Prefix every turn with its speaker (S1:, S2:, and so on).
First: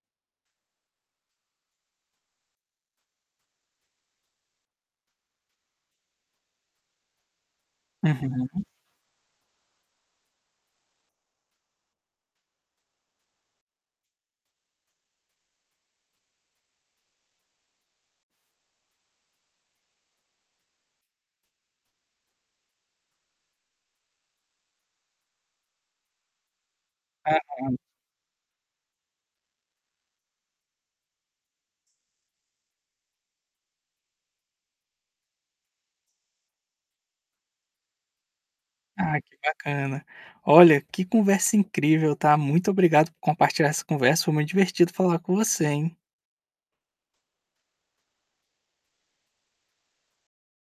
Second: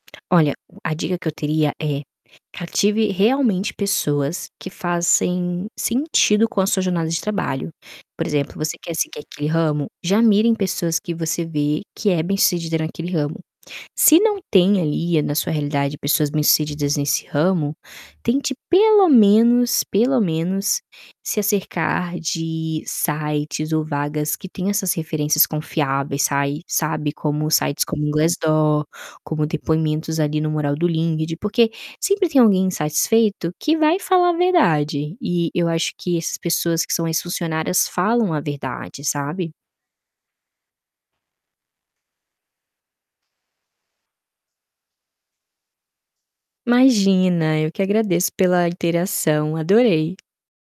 S1: Olha, o a dica que eu teria é, cative realmente pessoas que fazem sentido com a sua jornada de trabalho. Por exemplo,
S2: Uhum.
S1: você quer seguir aquele ramo? Já mire em pessoas que você vê que é bem sucedida naquele ramo. Se não tem ali, eh, na sua realidade pessoas bem sucedidas nesse ramo, tente pelo menos, pelo menos, se acercar de sites ou vagas que tenha essas referências confiáveis, sai sabe, como
S2: Aham.
S1: sites como o Glassdoor, como depoimentos ali no mural do LinkedIn porque sempre tem alguém insatisfeito que vai falar a verdade e eu acho que essas pessoas que são ex-funcionárias falam a verdade,
S2: Ah, que
S1: sabe.
S2: bacana. Olha, que conversa incrível, tá? Muito obrigado por compartilhar essa conversa, foi muito divertido falar com você, hein?
S1: Imagina! Eu que agradeço pela interação. Adorei.